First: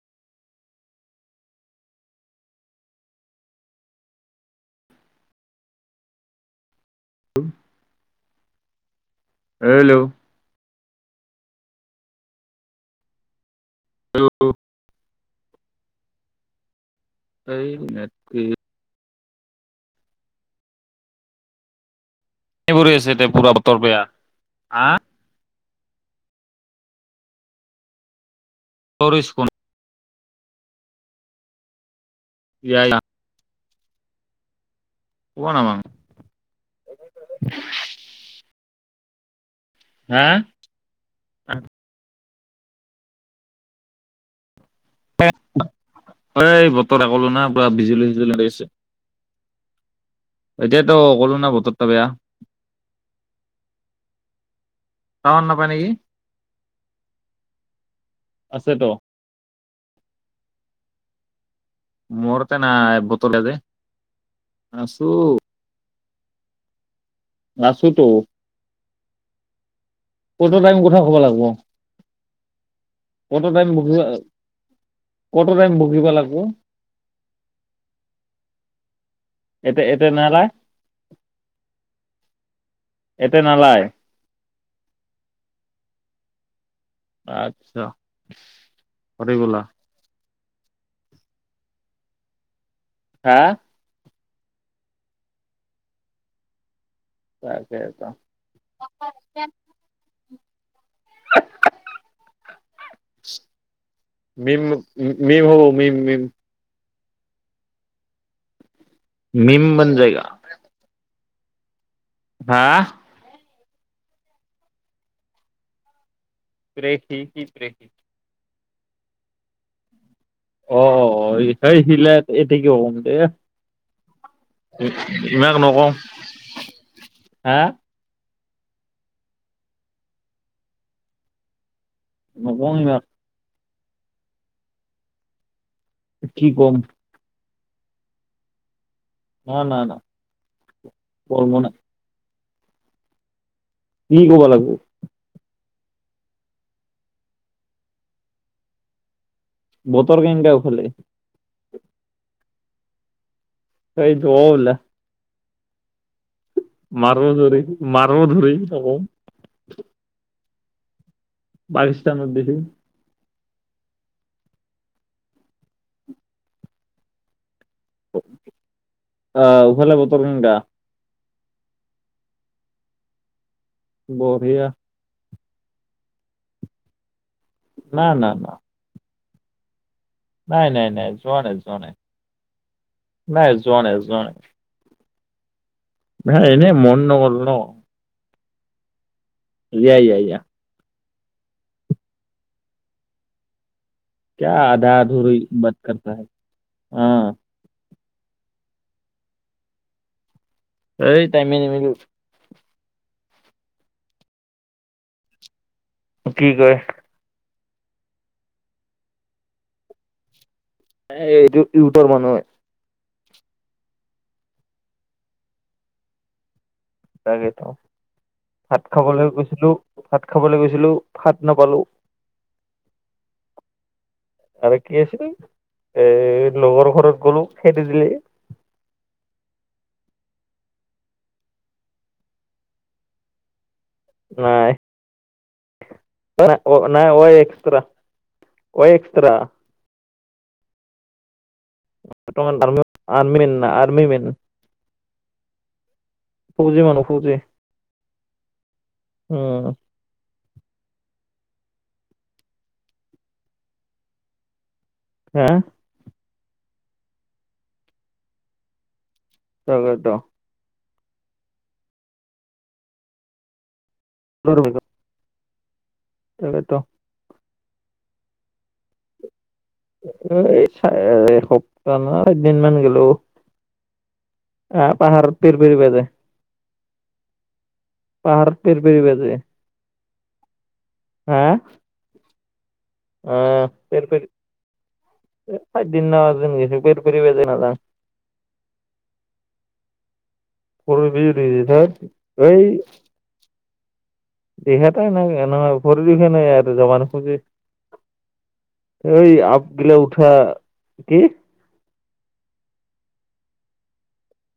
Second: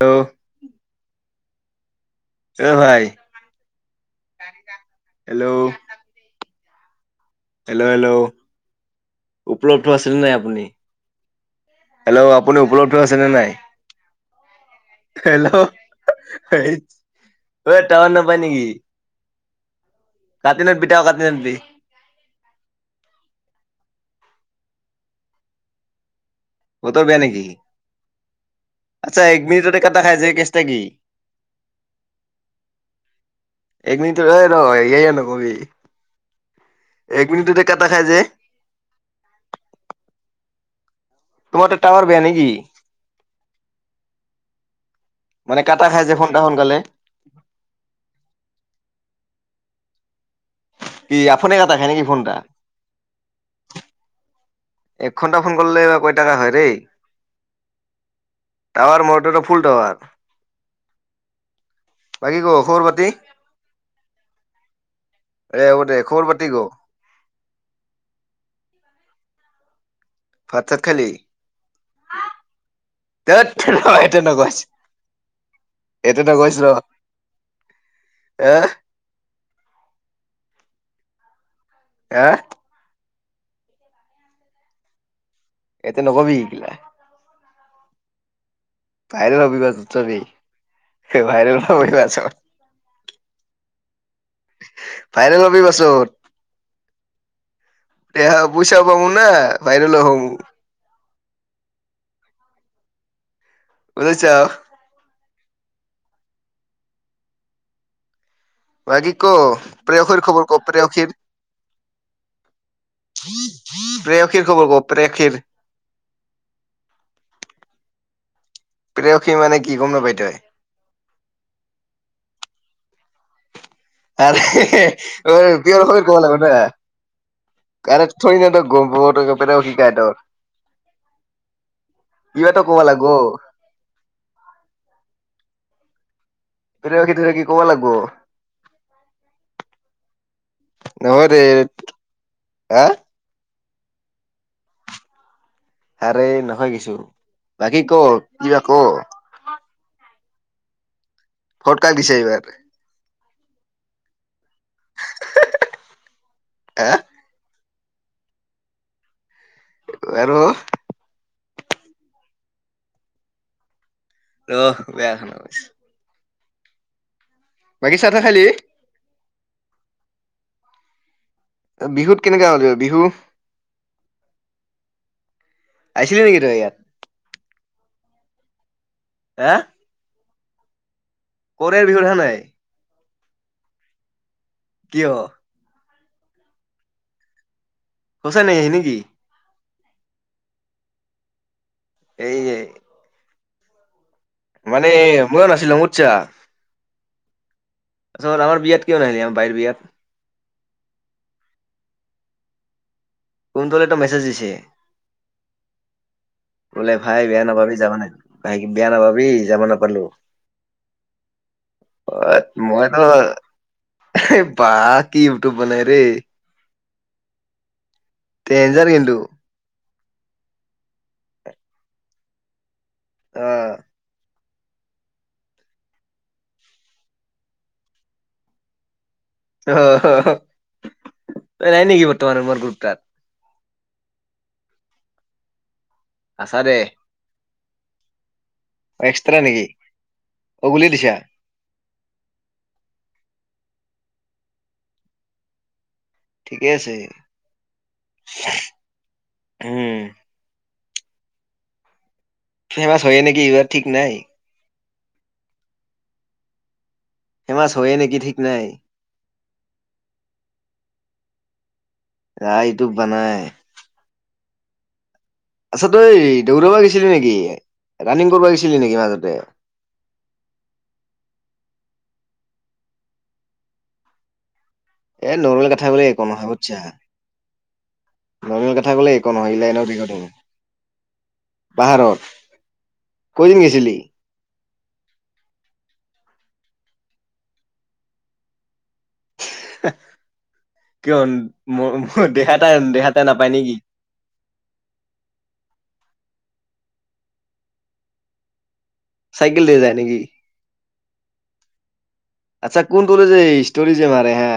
অ'। এ ভাই hello. Hello, hello. উপলব্ধ হেল্ল' আছিল নাই আপুনি? হেল্ল' আপুনি উপলব্ধ আছে নে নাই? হেল্ল হেল্ল' এই এই এ টাঁৱাৰ নাপায় নেকি? কাটি নদ বিঠ কতি নদবি কৰি আছে এ পুৰা বতৰ বয়া হা বতৰ বয়া নেকি? আচ্ছা এক মিনিটতে কাত দেখাই যে কেচ তাৰ কি? ইয়া ইয়া এক মিনিটটো ৰয় ৰ [unintelligible] সেয়া নকবি, এক মিনিটতে কাটা খাই যে হা? তোমাৰ টে টায়াৰ বেয়া নেকি? উম এই সোনকালে বতৰ আকো না পুৰা বিজুলী সিজুলুলি লাগিছে [unintelligible] এতিয়াতো কি ক'লো না আপুনি কাটা বতৰ টা খাই নেকি বেয়া ফোনটা? এক ঘণ্টা টাৱাৰ ফোন নাপায় কৰিলে নেকি কৈটাকা হয় ৰেই, আছেতো টাৱাৰ ম ফুল টাৱাৰ বাকী ক মৰতে খবৰ নাই পাতি? বতল যে, আছো ফৰব্তি গ' [unintelligible] আছোতো কত ভাত টাইম চাত কথা খালি? কব লাগব? কত ধেত টাইমিব ৰ এইটো নকছ কত টাইম বকিব এইটো লাগিব? নকছ ৰ এ এ এতে নালা আহ এতে নালায় এতে নকবি শিকিলা আচ্ছা াই হৰি বলা ৰবিিবতাবেই [unintelligible] ভাইৰেল নই আছ হা? ভাইৰেল হাবি পাচত তাকেতো দে পুইচা পামু না, ভাইৰেলো হম [unintelligible] বুজিছা মেম মই উম মিম হ মিম ম ভাগি ক প্ৰেয়সীৰ খবৰ ক প্ৰেয়সীৰ? হা প্ৰেয়সীৰ খবৰ ক' প্ৰেয়সীৰ। প্ৰেখি কি প্ৰেখি? প্ৰেয়সী মানে কি গ'ম নাপা তই। অ', অ', সেই সিলে এতে কিয় কম এ আৰু নকওঁ পৰব ক'ব লাগিব হা ন'। থৈৰি না তই গম প ত গপটাক শিকাই তই কিবাটো নকওঁ ক'ব ইমাক লাগবো। কি কম প্ৰেয়সী তেয়সী ক'ব লাগবো। ন নাই নহয় দে কৰম' না। হা? কি ক'ব লাগবো। হাৰে নহয় কিছু বাকী ক' কিবা ক'। ব'তৰ কি ও ভালে। ভট কাক দিছে এইবাৰ? কাই যুৱল হা মাৰোজৰি মাৰো ধৰি যবওঁ। বাৰ বাৰিছাংত দিবি। ৰ' বেয়া খন বৈছ। তাহ খালি অফালে বৰষুণ বেয়া। বিহুত কেনেকা হ'ল বিহু? বঢ়িয়া। আছিলি নেকি তই ইয়াত? না না। হা? নাই, নাই, নাই। যোৱা নাই যোৱা কৰে বিহুত আহা নাই। নাই, যোৱা নাই, যোৱা নাই। কিয়? ম এনেই মন নগ'ল ন'। সচাই নে আহি নেকি। ইয়া ইয়া ইয়া। এই, হেই কিয় আধা আধুৰী ময়ো নাছিলো বাত কৰ্তা হে হা অ'। আত আমাৰ বিয়াত কিয় নাহিলি আমাৰ বায়ৰ বিয়াত? এই টাইমে নি মিল কোন দলে এটা মেছেজ দিছে। কি কয় বোলে ভাই বেয়া নাপাবি। যাব নেক বেয়া নাপাবি যাব নাপালো। এইটো ইউটৰ মানুহে মইতো অ', বা কি ইউটউব বনাই ৰে। তাকেটো। ভাত ডেঞ্জাৰ কিন্তু খাবলৈ গৈছিলো। ভাত খাবলৈ গৈছিলো, ভাত নাপালো। অহ। আৰু কি আছিল এ লগৰ ঘৰত গ'লো খেতি দিলে। অ', নাই নেকি বৰ্তমান মাৰ গ্ৰুপ তাত? নাই। আছা দে। নাই এক্স এক্স্ৰা অগুলি দিছা। মান আৰ্মি মনা আৰ্মি মে ঠিকে আছে, মানুহ ফৌজি উম। ফেমছ হয়ে নেকি, ইবাৰ ঠিক নাই। হা। হেমাছ হয়ে নেকি ঠিক নাই। তাকেটো। ৰা এইটো বানাই [unintelligible] আচ্ছা তই দেগুদৱা তাকেতো গৈছিলি নেকি? ৰানিং কৰিব গেছিলি নেকি মাজতে? এ চা সপ্তাহ ন এদিন মান গেলো। আহ, পাহাৰ পিৰপৰি পাযে। যা পেৰ নৰ্মেল কথা পেৰিব ক'লে একো যায় নহয় লাইনৰ বিঘত পাহাৰত। কয়দিন অ', গৈছিলি? আ দিনা [unintelligible] [inaudible] [unintelligible] খনে কিয় ই মোৰ দেহা এটা দেহা এটা নাপায় নেকি? জমাৰ খোজে এইঐ চাইকেল আপ দি গিল যায় নেকি উঠা। কি? আচ্ছা কোনটো যে ষ্টৰি যে মাৰে হা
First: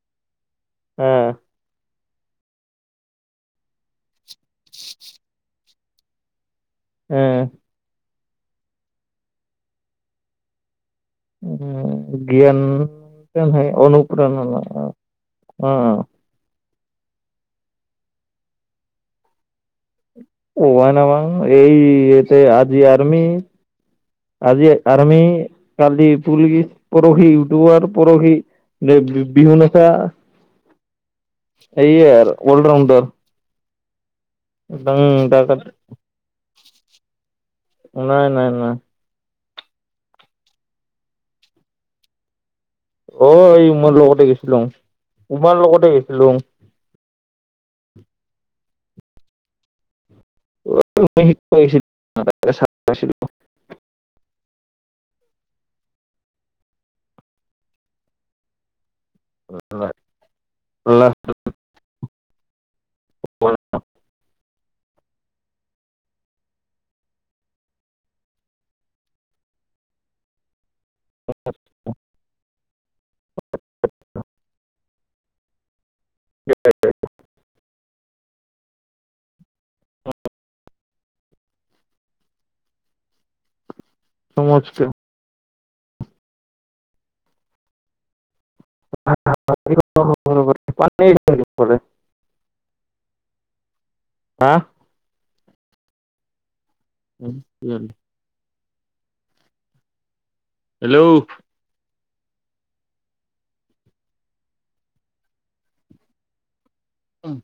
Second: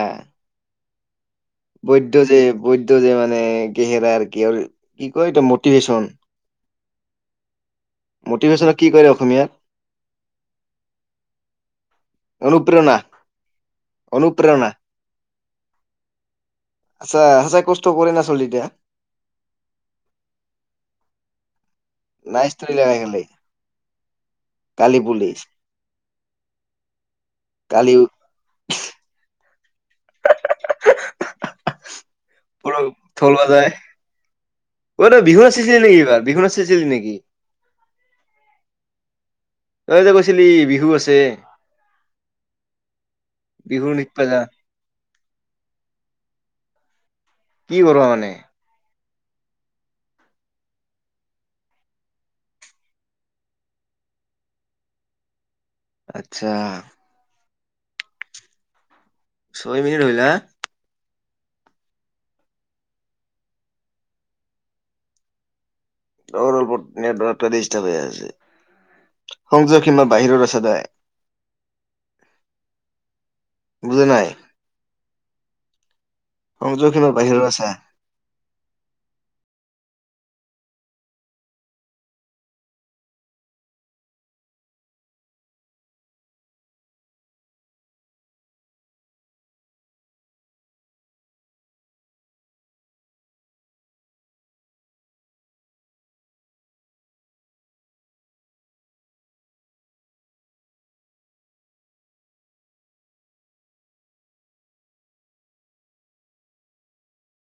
অ'। বৈদ্ধ যে বৈধ যে মানে গেহেৰা কি আৰু কি কয় এ মটিভ্যন উম মটিভেশ্যন কি কৰে অসমীয়াৰ উ উ জ্ঞানহ অনুপণ অনুপ্ৰেৰণা অ আচ্ছা সঁচাই কষ্ট কৰি না চলিতিয়া কোৱা ন এই ইতে নাই ষ্টৰি আজি লগাই আৰ্মি খালি আজি কালি আৰ্মি পুলিচ কালি পুলিচ পৰহি ইউটিউবাৰ কালি পৰহি বিহু ন আ [unintelligible] স অল ৰাউণ্ডাৰ ত বিহু আচছিলি নেকি এইবাৰ বিহু ন আচিছিলি নেকি নাই নাই নাই তই এতিয়া কৈছিলি বিহু আছে অ এই বিহু উমাৰ শিকবা লগতে যা গৈছিলো উমাৰ লগতে গৈছিলো কি কৰা মানে শছিল আচ্ছা ছয় মিনিট ৰলা অ অলপ হৈছে সংযোগ সীমা বাহিৰৰ আছে দায় বুজি নাই সংযোগখিননৰ বাহিৰো আছে সমজক [unintelligible] আহা উ কি হেল্ল' উম